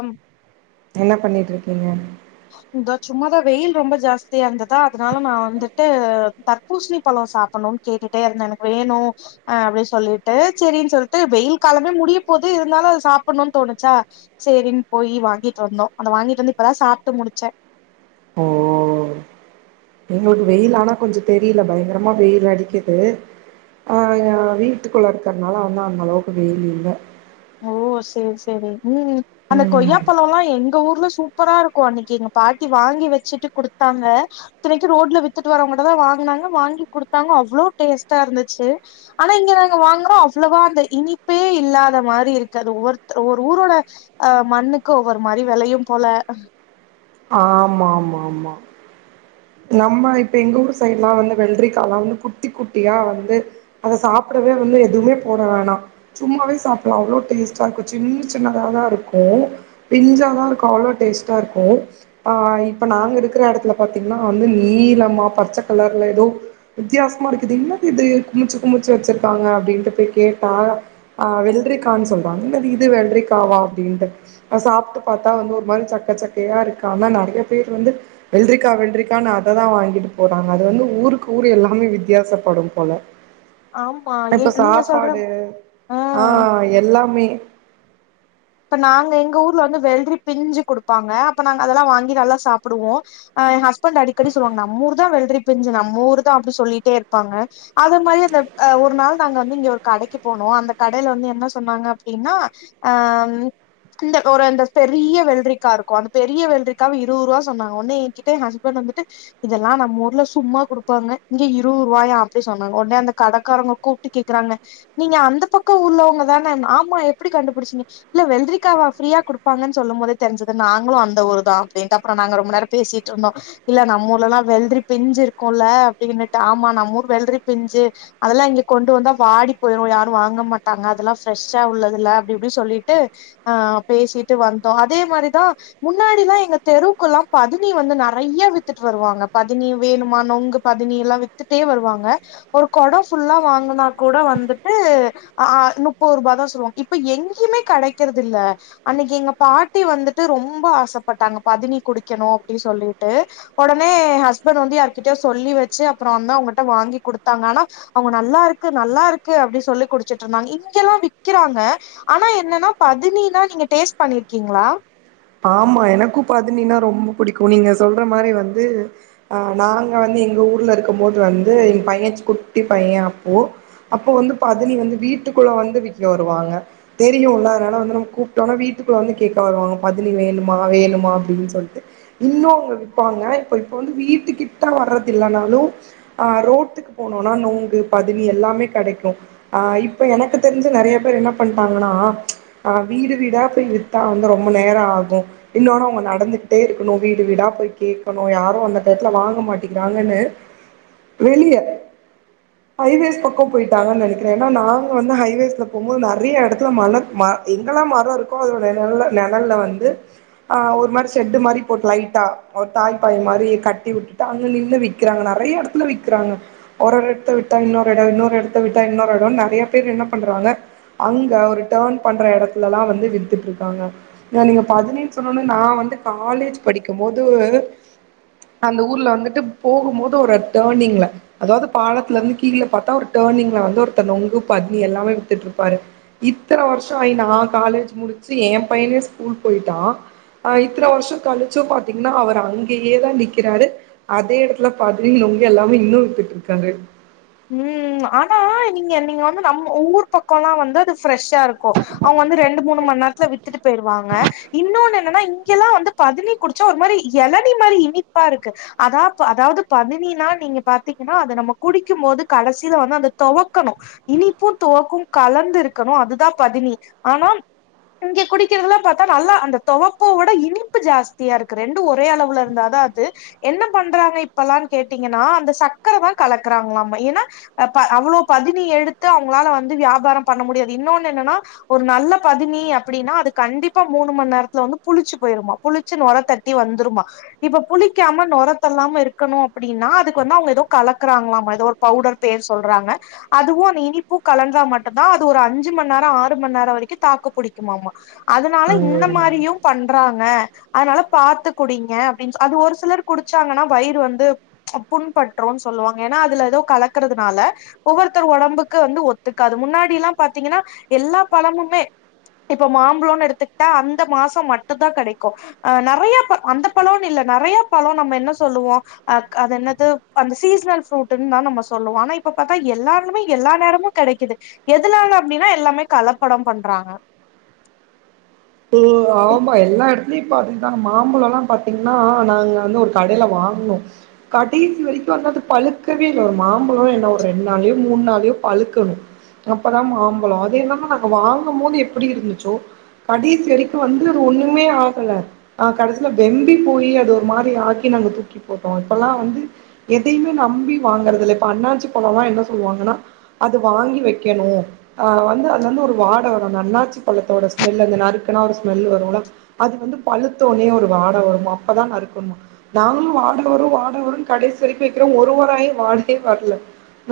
அம் என்ன பண்ணிட்டு இருக் டா [unintelligible] இதா சும்மாதா வெயில் ரொம்ப ஜாஸ்தியா இருந்ததா அதனால நா வந்துட்டு தர்பூசணி பழோ சாப்புடுனு கேட்டுட்டே இருந்தே எனக்கு வேணு அ அப்டினு சொல்லிட்டு சேரினு சொல்லிட்டு வெயில் காலமே முடிய போது இருந்தாலு அத சாப்புனு தோணுச்சா சேரினு போய் வாங்கிட்டு வந்தோ அத வாங்கிட்டு வந்து இப்பதா சாப்ப முடிச்சே எங்குளுக்கு வெயில் ஆனா கொஞ்ஜோ தெரியில பயங்கரமா வெயில் அடிக்குது ஆஹ் வீட்டுக்குள்ள இருக்கிறனால வந்து அந்த அளவுக்கு வெயில் இல்ல ஓ சேரி சேரி உம் அந்த கொய்யா ம் பழோலாம் எங்க ஊ [unintelligible] சூப்பரா இருக்கு அன்னிக்கி எங்க பாட்டி வாங்கி வச்சுட்டு குடுத்தாங்க அத்தனைக்கு ரோட்டுல வித்துட்டு வரவங்க கிட்ட தா வாங்குனாங்க வாங்கி குடுத்தாங்க அவ்லோ டேஸ்டா இருந்துச்சு ஆனா இங்க நாங்க வாங்குறோ அவ்ளவா அந்த இனிப்பே இல்லாத மாரி வந்து இருக்காது ஒவ்வொரு ஒரு ஊரோட அ மண்ணுக்கு ஒவ்வொரு மாரி விலையு போல ஆமா ஆமா ஆமா நம்ம இப்ப எங்க ஊர் சைடுலா வந்து வெள்ட்ரிக்கா லா வந்து குட்டி குட்டியா வந்து அத சாப்டவே வந்து எதுவுமே போட வேணா சும்மாவே சாப்டலா அவ்ளோ டேஸ்ட்டா இருக்கு சின்ன சின்னதா தா தா இருக்கு பிஞ்சாதா தா இருக்கு அவ்ளோ டேஸ்ட்டா இருக்கு ஆ இப்ப நாங்க இருக்குற எடத்துல பாத் திங்கனா வந்து நீளமா பச்சை கலர்ல ஏதோ வித்தியாசமா இருக்குது என்னது இது குமிச்சு குமிச்சு வச்சிருக்காங்க அப்படின்ட்டு போய் கேட்டா ஆஹ் வெல்ட்ரிகானு சொல்வாங்க என்ன இது வெல்ட்ரிகாவா அப்டின்ட்டு சாப்புட்டு பாத்தா வந்து ஒரு மாரி சக்க சக்கையா இருக்கு ஆனா நறைய பேர் வந்து வெல்ட்ரிகாவ இருக்கானு அத தா வாங்கிட்டு போறாங்க அது வந்து ஊருக்கு ஊரு எல்லாமே வித்தியாசப்படு போல ஆமா ஏ இப்ப நீங்க சொல்ற சாப்பாடு ஆ எல்லாமே இப்ப நாங்க எங்க ஊர்ல வந்து வெள்ட்ரி பிஞ்சு குடுப்பாங்க அப்ப நாங்க அதெல்லா வாங்கி நல்லா சாப்டுவோ அ எ ஹஸ்பண்ட் அடிக்கடி சொல்வாங்க நம்ம ஊர் தா வெள்ட்ரி பிஞ்சு நம்ம ஊரு தா அப்டி சொல்லிட்டே இருப்பாங்க அதே மாரி அந்த அ ஒரு நாள் நாங்க வந்து இங்க ஒரு கடைக்கு போனோ அந்த கடையில வந்து என்ன சொன்னாங்க அப்டின்னா அ இந்த ஒரு அந்த பெரிய வெல்ட்ரிக்கா இருக்கு அந்த பெரிய வெல்ட்ரிக்காவ இருவது ரூவா சொன்னாங்க உடனே என்கிட்ட எ ஹஸ்பண்ட் வந்துட்டு இதெல்லா நம்ம ஊர்ல சும்மா குடுப்பாங்க இங்க இருபது ரூவாயா அப்டினு சொன்னாங்க உடனே அந்த கடக்காரங்க கூப்ட்டு கேக்குறாங்க நீங்க அந்த பக்கோ ஊர்லவங்க தான ஆமா எப்டி கண்டுபிடிச்சுங்க இல்ல வெல்ட்ரிக்காவா ஃப்ரீயா கொடுப்பாங்கனு சொல்லு போதே தெரிஞ்சது தாங்களு அந்த ஊரு தா அப்டின்ட்டு அப்றோ நாங்க ரொம்ப நேரோ பேசிட்டு இருந்தோ இல்ல நம்ம ஊர்லெல்லா வெல்ட்ரி பிஞ்சு இருக்கும்ல அப்டினுட்டு ஆமா நம் ஊர் வெல்ட்ரி பிஞ்சு அதெல்லா இங்க கொண்டு வந்தா வாடி போயிடு யாரும் வாங்க மாட்டாங்க அதெல்லா ஃப்ரெஷ்ஷா உள்ளதுல அப்டிப்டினு சொல்லிட்டு ஆஹ் பேசிட்டு வந்தோ அதே மாரி தா முன்னாடிலா எங்க தெருவுக்குல்லா பதனி வந்து நறையா வித்துட்டு வருவாங்க பதனி வேணுமா நொங்கு பதனி எல்லா வித்துட்டே வருவாங்க ஒரு கொடோ ஃபுல்லா வாங்குனா கூட வந்துட்டு ஆ முப்பது ரூப தா சொல்வாங்க இப்ப எங்கேயுமே கெடைக்கிறதுல்ல அன்னிக்கு எங்க பாட்டி வந்துட்டு ரொம்போ ஆசப்பட்டாங்க பதனி குடிக்கணு அப்டி சொல்லிட்டு ஒடனே ஹஸ்பண்ட் வந்து யாருகிட்டயாது சொல்லி வச்சு அப்றோ வந்து அவங்ககிட்ட வாங்கி குடுத்தாங்க ஆனா அவுங்க நல்லா இருக்கு நல்லா இருக்கு அப்டி சொல்லி குடிச்சுட்ருந்தாங்க இங்கெல்லா விக்கிறாங்க ஆனா என்னனா பதினினா நீங்க டேஸ்ட் பண்ணிருக்கீங்களா ஆமா எனக்கு பதனினா ரொம்ப புடிக்கு நீங்க சொல்ற மாரி வந்து அ நாங்க வந்து எங்க ஊர்ல இருக்கும் போது வந்து என் பைய குட்டி பைய அப்போ அப்போ வந்து பதனி வந்து வீட்டுக்குள்ள வந்து விக்க வருவாங்க தெரியூல அதனால வந்து நம்ம கூப்ட்டோம்னா வீட்டுக்குள்ள வந்து கேட்க வருவங்க பதினி வேணுமா வேணுமா அப்டின்னு சொல்ட்டு இன்னும் அவங்க விப்பாங்க இப்ப இப்ப வந்து வீட்டு கிட்ட வர்றது இல்லனாலும் அஹ் ரோட்டுக்கு போனோனா நுங்கு பதினி எல்லாமே கெடைக்கு ஆஹ் இப்ப எனக்கு தெரிஞ்சு நெறைய பேர் என்ன பண்ட்டாங்கன்னா ச்சு அஹ் வீடு வீடா போய் வித்தா வந்து ரொம்ப ரொம்ப நேரோ ஆகும் இன்னொன்னு அவங்க நடந்துகிட்டே இருக்கணும் வீடு வீடா போய் கேக்கணு யாரும் அந்தத்துல வாங்க மாட்டிங்கரான்னு வெளிய ஹாய் வேஸ் பக்கம் போய்ட்டாங்கன்னு நெனைக்கறேன் ஏன்னா நாங்க வந்து ஹாய் வேஸ்ல போம்போது நெறைய எடத்துல மல ம எங்கெல்லா மரோ இருக்கோ அதோட நெழல்ல நெழல்ல வந்து அஹ் ஒரு மாரி ஷெட்டு மாரி போட்டு லைட்டா தாய் பாய் மாரி கட்டி விட்டுட்டா அங்க நின்னு விக்கறாங்க நெறைய எடத்துல விக்குறாங்க ஒரு ஒரு எடத்த விட்டா இன்னொரு எடோ இன்னொரு எடத்த விட்டா இன்னொரு எடோ நெறைய பேர் என்ன பண்றாங்க அங்க ஒரு டர்ன் பண்ற எடத்துலல்லா வந்து வித்துட்ருக்காங்க நீங்க பதனின்னு சொன்னொன்னே நா வந்து காலேஜ் படிக்கும் போது அந்த ஊர்ல வந்துட்டு போகும்போது ஒரு டர்னிங்ல அதாவது பாலத்துல இருந்து கீல பாத்தா ஒரு டர்னிங்ல வந்து ஒருத்தர் நுங்கு பதினி எல்லாமே வித்துட்டுருப்பாரு இத்தன வருஷம் ஆயி நான் காலேஜ் முடிச்சு ஏன் பையனே ஸ்கூல் போயிட்டான் ஆஹ் இத்தன வருஷம் கழிச்சும் பாத்தீங்கன்னா அவர் அங்கயே தான் நிக்கிறாரு அதே எடத்துல பதினி நுங்கு எல்லாமே இன்னும் வித்துட்ருக்காரு உம் ஆனா நீங்க நீங்க வந்து நம்ம உங்க ஊர் பக்கம்லா வந்து அது ஃப்ரெஷ்ஷா இருக் க்கு அவங்க வந்து ரெண்டு மூணு மணி நேரத்துல வித்துட்டு போயிருவாங்க இன்னொன்னு இல்லனா இங்கெல்லா வந்து பதினி குடிச்சா ஒரு மாறி எலநீ மாறி இனிப்பா இருக்கு அதா அதாவது பதினினா நீங்க பாத்தீங்கன்னா அத நம்ம குடிக் க்கும் போது கடைசில வந்து அந்த தொவக்கணும் இனிப்பும் துவக்கும் கலந்து இருக்கணும் அதுதான் பதினி ஆனா இங்க குடிக்கிறதுல்லா பாத்தா நல்லா அந்த துவப்பவோட இனிப்பு ஜாஸ்தியா இருக்கு ரெண்டு ஒரே அளவுல இருந்தாதான் அது என்ன பண்றாங்க இப்பல்லா கேட்டீங்கன்னா அந்த சக்கர தான் கலக் க்கறாங்கலாமா ஏன்னா அப்ப அவ்ளோ பதினி எடுத்து அவங்களால வந்து வியாபாரம் பண்ண முடியாது இன்னொன்னு என்னன்னா ஒரு நல்ல பதினி அப்படின்னா அது கண்டிப்பா மூணு மணி நேரத்துல வந்து புளிச்சு போயிருமா புளிச்சு நொரத்தட்டி வந்துருமா இப்ப புளிக்காம நொரத்தல்லாம இருக்கணும் அப்படின்னா அதுக்கு வந்து அவங்க ஏதோ கலக் க்குறாங்களாமா ஏதோ ஒரு பவுடர் பேர் சொல்றாங்க அதுவும் அந்த இனிப்பும் கலந்தா மட்டுந்தான் அது ஒரு அஞ்சு மணி நேரம் ஆறு மணி நேரம் வரைக்கும் தாக்கு புடிக்குமாமா அதனால இந்த ம் மாரியும் பண் க்கறாங்க அதனால பாத்து குடிங்க அப்டின்னு ஸ் அது ஒரு சிலர் குடிச்சாங்கன்னா வயிறு வந்து புண்பட்ரும் ஸ் சொல்லுவாங்க ஏன்னா அதுல ஏதோ கலக்கறதுனால ஒவ்வொருத்தர் ஒடம்புக்கு வந்து ஒத்துக்காது முன்னாடில்லாம் பாத்தீங்கன்னா எல்லா பழமுமே இப்ப மாம்பழன்னு எடுத்துக்கிட்டா அந்த மாசோம் மட்டுந்தா கெடைக்கும் அ நறைய ப அந்த பழேன்னு இல்ல நறைய பழே நம்ம என்ன சொல்லுவோம் அ அது என்னது அந்த ஸ் சீசனல் ஃப்ரூட்டுன்னு தா நம்போ சொல்லுவோம் ஆனா இப்ப பாத்தா எல்லாலுமே எல்லா நேரமும் கெடைக்குது, எதுனால அப்டின்னா எல்லாமே கலப்படம் பண்றாங்க. உம் ஆமா எல்லா எடத் அப்டே பாத்தீங்கன்னா மாம்பழல்லா பாத்தீங்கன்னா நாங்க வந்து ஒரு கடைல வாங்ணோம், கடைசி வரிக்கும் அது அது பழுக்கவே இல்ல ஒரு மாம்பழே என்ன ஒரு ரெண்டு நாள்லயோ மூண் நாள்லயோ பழக்கணும், அப்பதான் மாம்பழம், அது என்னம்மோ நாங்க வாங்கும் போது எப்புடி இருந்துச்சோ கடைசி வரைக்கும் வந்து அது ஒண்ணுமே ஆகல, ஆ கடைசில வெம்பி போயி அது ஒரு மாரி ஆக்கி நாங்க தூக்கி போட்டோம் இப்பல்லா வந்து எதையுமே நம்பி வாங்கறதில்ல இப்ப அண்ணாச்சி பழேல்லா என்ன சொல்லுவாங்கன்னா அது வாங்கி வைக்கணும் ஆ வந்து அதுல வந்து ஒரு வாட வரும் அந்த அண்ணாச்சி பழத்தோட ஸ் ஸ்மெல் அந்த நருக்குனா ஒரு ஸ்மெல் வரும்ல அது வந்து பழுத்த ஒன்னே ஒரு வாட வருமாம் அப்பதா நறுக்கணுமா நாங்களும் வாட வரும் வாட வரும் கடைசி வரைக்கும் வைக்கிறோம் ஒரு வாரோ ஆயு வாடயே வரல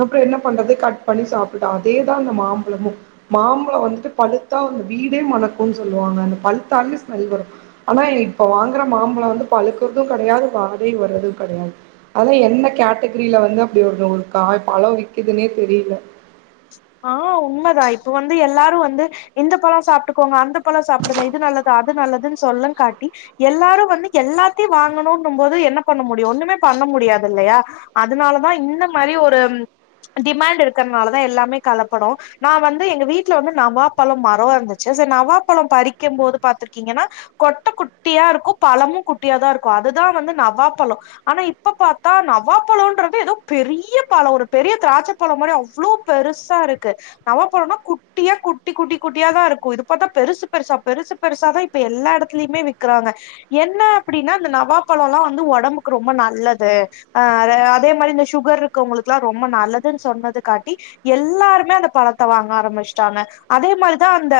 அப்றோ என்ன பண்றது கட் பண்ணி சாப்டுட்டோம் அதேதான் அந்த மாம்பழமும் மாம்பழம் வந்துட்டு பழுத்தா அந்த வீ டே மணக்குன்னு சொல்லுவாங்க அந்த பழத்தாலே ஸ்மெல் வரும் ஆனா இப்ப வாங்குற மாம்பழம் வந்து பழுக்கறதும் கடையாது வாடையு வர்றது கடையாது, ஆனா என்ன கேட்டகிரில வந்து அப்டி ஒரு ஒரு காய் பழோ விக்கிதுன்னே தெரில ஆ உண்மதா இப்ப வந்து எல்லாரும் வந்து இந்த பழம் சாப்டுக்கோங்க அந்த பழம் சாப்டுங்க இது நல்லது அது நல்லதுன்னு சொல்லும் காட்டி எல்லாரும் வந்து எல்லாத்தையும் வாங்கணுன்னும் போது என்ன பண்ண முடியும் ஒண்ணுமே பண்ண முடியாது இல்லையா அதனாலதான் இந்த மாரி ஒரு டிமாண்ட் இருக்கறதுனால தா எல்லாமே கலப்படோ, நா வந்து எங்க வீட்ல வந்து நவாப் பழோ மரோ இருந்துச்சு சரி நவாப் பழோம் பறிக்கும் போது பாத்துருக்கீங்கன்னா கொட்ட குட்டியா இருக்கும் பழமும் குட்டியா தான் இருக்கும் அதுதான் வந்து நவாப் பழம் ஆனா இப்ப பாத்தா நவாப் பழோன்றது ஏதோ பெரிய பழம் ஒரு பெரிய திராட்ச பழம் மாரி அவ்ளோ பெருசா இருக்கு நவாப்பழன்னா குட்டியா குட்டி குட்டி குட்டியாதான் இருக்கும் இது பாத்தா பெருசு பெருசா பெருசு பெருசாதான் இப்ப எல்லா எடத்துலயுமே விக்குறாங்க, என்ன அப்புடின்னா அந்த நவாப்பழல்லாம் வந்து ஒடம்புக்கு ரொம்ப நல்லது அ அத அதே மாரி இந்த ஷுகர்ருக்கவங்களுக்குல்லா ரொம்ப நல்லதுன்னு சொன்னது காட்டி எல்லாருமே அந்த பழத்த வாங்க ஆரம்பிஷ்ட்டாங்க அதே மாரிதான் அந்த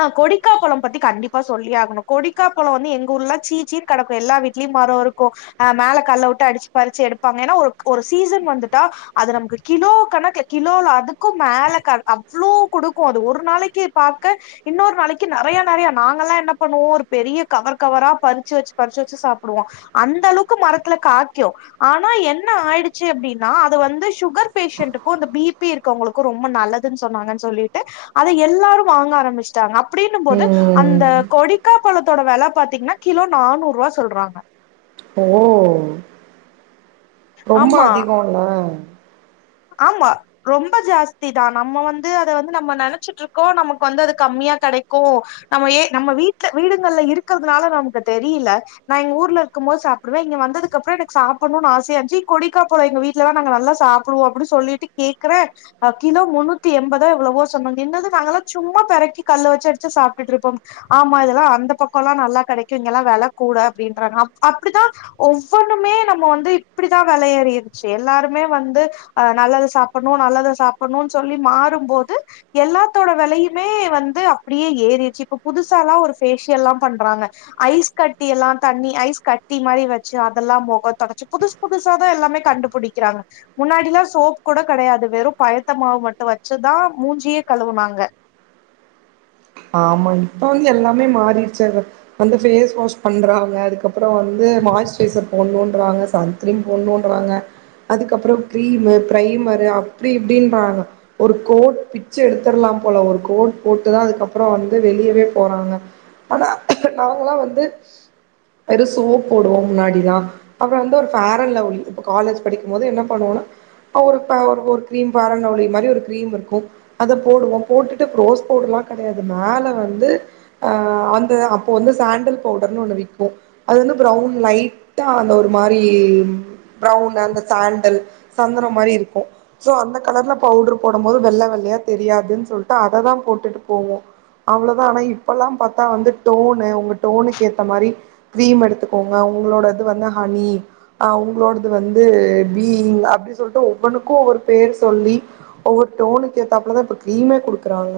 அ கொடிக்கா பழம் பத்தி கண்டிப்பா சொல்லியே ஆகணும் கொடிக்கா பழம் வந்து எங்க ஊர்லாம் சீச்சீன்னு கடக்கும் எல்லா வீட்லயும் மரோ இருக்கும், ஆ மேல கல்ல உட்டு அடிச்சு பறிச்சு எடுப்பாங்க ஏன்னா ஒரு ஒரு சீசன் வந்துட்டா அது நமக்கு கிலோ கணக்குல கிலோல அதுக்கும் மேல க அவ்ளோ குடுக்கும் அது ஒரு நாளைக்கு பாக்க இன்னொரு நாளைக்கு நறைய நறையா நாங்கல்லாம் என்ன பண்ணுவோம் ஒரு பெரிய கவர் கவரா பறிச்சு வச்சு பறிச்சு வச்சு சாப்டுவோம் அந்த அளவுக்கு மரத்துல காய்கும் ஆனா என்ன ஆயிடுச்சு அப்டின்னா அது வந்து ஷுகர் பேஷண்ட்டு க்கூ இந்த பிபி இருக்கவங்களுக்கு ரொம்ப நல்லதுன்னு சொன்னாங்கன்னு சொல்லிட்டு அத எல்லாரும் வாங்க ஆரம்பிஷ்ட்டாங்க அப் ப்பிடின்னும் போது அந்த ம் கொடி முக்காப்பழத்தோட வெல பாத்தீங்கன்னா கிலோ நானூரூவா சொல்றாங்க. ஓ ரொம்ப ஆமா அதிகோல்ல ஆமா ரொம்ப ஜாஸ்தி தான் நம்ம வந்து அத வந்து நம்ம நெனச்சிட்ருக்கோம் நமக்கு வந்து அது கம்மியா கடைக்கும் நம்ம ஏ நம்ம வீட்ல வீடுகள்ல இருக்கறதுனால நமக்கு தெரில நான் எங்க ஊர்ல இருக்கும் போது சாப்டுவேன் இங்க வந்ததுக்கு அப்றோ எனக்கு சாப்புட்ணன்னு ஆசையாந்துச்சு கொடிக்கா பழம் எங்க வீட்டுலல்லாம் நாங்க நல்லா சாப் க்ரூ அப்டி சொல்லிட்டு கேக்குறேன் அ கிலோ முன்னூத்தி எம்பதா எவ்ளவோ சொன்னாங்க என்னது நாங்கல்லாம் சும்மா பெறக்கி கல்லு வச்சு அடிச்சு சாப்டுட்ருப்போம் ஆமா இதெல்லாம் அந்த பக்கோல்லாம் நல்லா கடைக்கும் இங்கல்லாம் வெல கூட அப்டின்றாங்க அப் அப்டிதான் ஒவ்வொன்னுமே நம்ம வந்து இப்டிதான் வெல ஏறிற்ச்சு எல்லாருமே வந்து அ நல்லது சாப்பட்ணும் நல்லத சாப்பட்ணன்னு சொல்லி மாறும்போது எல்லாத்தோட வெலையுமே வந்து அப்டியே ஏறிடுச்சு இப்போ புதுசால்லாம் ஒரு ஃபேஷியல்லாம் பண்றாங்க ஐஸ் கட்டி எல்லாம் தண்ணி ஐஸ் கட்டி மாரி வச்சு அதெல்லாம் மொகந் தொடச்சி புதுசு புதுசா தான் எல்லாமே கண்டுபுடிக்கிறாங்க முன்னாட் கிலோ சோப் கூட கடையாது வெறும் பயத்த மாவு மட்டும் வச்சுதான் மூஞ்சியே கழுவுனாங்க ஆமாங் இப்ப எல்லாமே மாறிடுச்சாங்க, அந்த ஃபேஸ் வாஷ் பண்றாங்க அதுக்கப்றோ வந்து மாய்ஸ்சுரைசர் போட்னுன்றாங்க சன்க்ரீம் போட்ணுன்றாங்க, அதுக்கப்றோ கிரீமு பிரைமரு அப்டி இப்டின்றாங்க ஒரு கோட் பிச்சு எடுத்தர்லாம் போல ஒரு கோட் போட்டுதான் அதுக்கப் அப்புறோம் வந்து வெளியவே போறாங்க, ஆனா அவங்களா வந்து வெறு சோப் போடுவோம் முன்னாடிலா அப்றோ வந்து ஒரு ஃபேரன் லவ்லி இப்ப காலேஜ் படிக்கும் போது என்ன பண்ணுவோன்னா அ ஒரு ப ஒரு கிரீம் ஃபேரன் லவ்லி மாரி ஒரு கிரீம் இருக்கும் அத போடுவோம் போட்டுட்டு ரோஸ் பவுடர்லா கெடையாது மேல வந்து அ அந்த அப்போ வந்து சாண்டல் பவுடர்னு ஒண்ணு விக்கும் அது வந்து பிரவுன் லைட்டா அந்த ஒரு மாரி பிரவுன் அந்த சாண்டல் சந்தனம் மாரி இருக்கும் சோ அந்த கலர்ல பவுடர் போடும் போது வெள்ள வெள்ளையா தெரியாதுன்னு சொல்ட்டு அததா போட்டுட்டு போவோம் அவ்ளோதான் ஆனா இப்பல்லாம் பாத்தா வந்து டோனு உங்க டோனுக்கு ஏத்த மாரி கீரீம் எடுத்துக்கோங்க உங்களோடது இது வந்து ஹனி ஆ உங்களோடது வந்து பீ அப்டி சொல்ட்டு ஒவ்வொன்னுக்கு ஒவ்வொரு பேர் சொல்லி ஒவ்வொரு டோனுக்கு ஏத்தாப்பலதான் இப்ப கிரீமே குடுக்குறாங்க.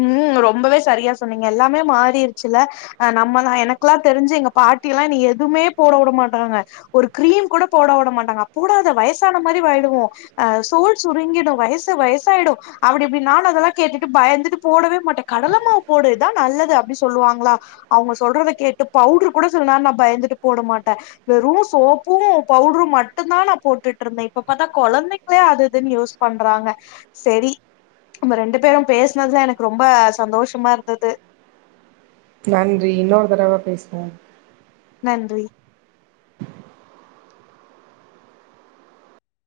உம் ரொம்பவே சரியா சொன்னீங்க எல்லாமே மாறிருச்சுல அ நம்மல்லா எனக்குல்லா தெரிஞ்சு எங்க பாட்டி எல்லாம் நீ எதுமே போட உட மாட்டாங்க ஒரு கிரீம் கூட போட உட மாட்டாங்க அப்ப கூட அத வயசான மாரி வாயிடுவோம் அ சோல் சுருங்கிடும் வயசு வயசாயிடும் அப்படி இப்புடின் நானும் அதெல்லாம் கேட்டுட்டு பயந்துட்டு போடவே மாட்டேன் கடல மாவு போடு இதான் நல்லது அப்டி சொல்லுவாங்களா அவங்க சொல்றத கேட்டு பவுட்ரு கூட சில நேரம் நான் பயந்துட்டு போட மாட்டேன் வெறும் சோப்பும் பவுடரும் மட்டுந்தான் நான் போட்டுட்டுருந்தேன் இப்ப பாத்தா கொலந்தைங்களே அது இதுன்னு யூஸ் பண்றாங்க சேரி நம்ம ரெண்டு பேரும் பேசனதுலா எனக் ரொம்ப சந்தோஷமா இருந்துது. நன்றி இன்னொரு தடவ பேசுவோ. நன்றி.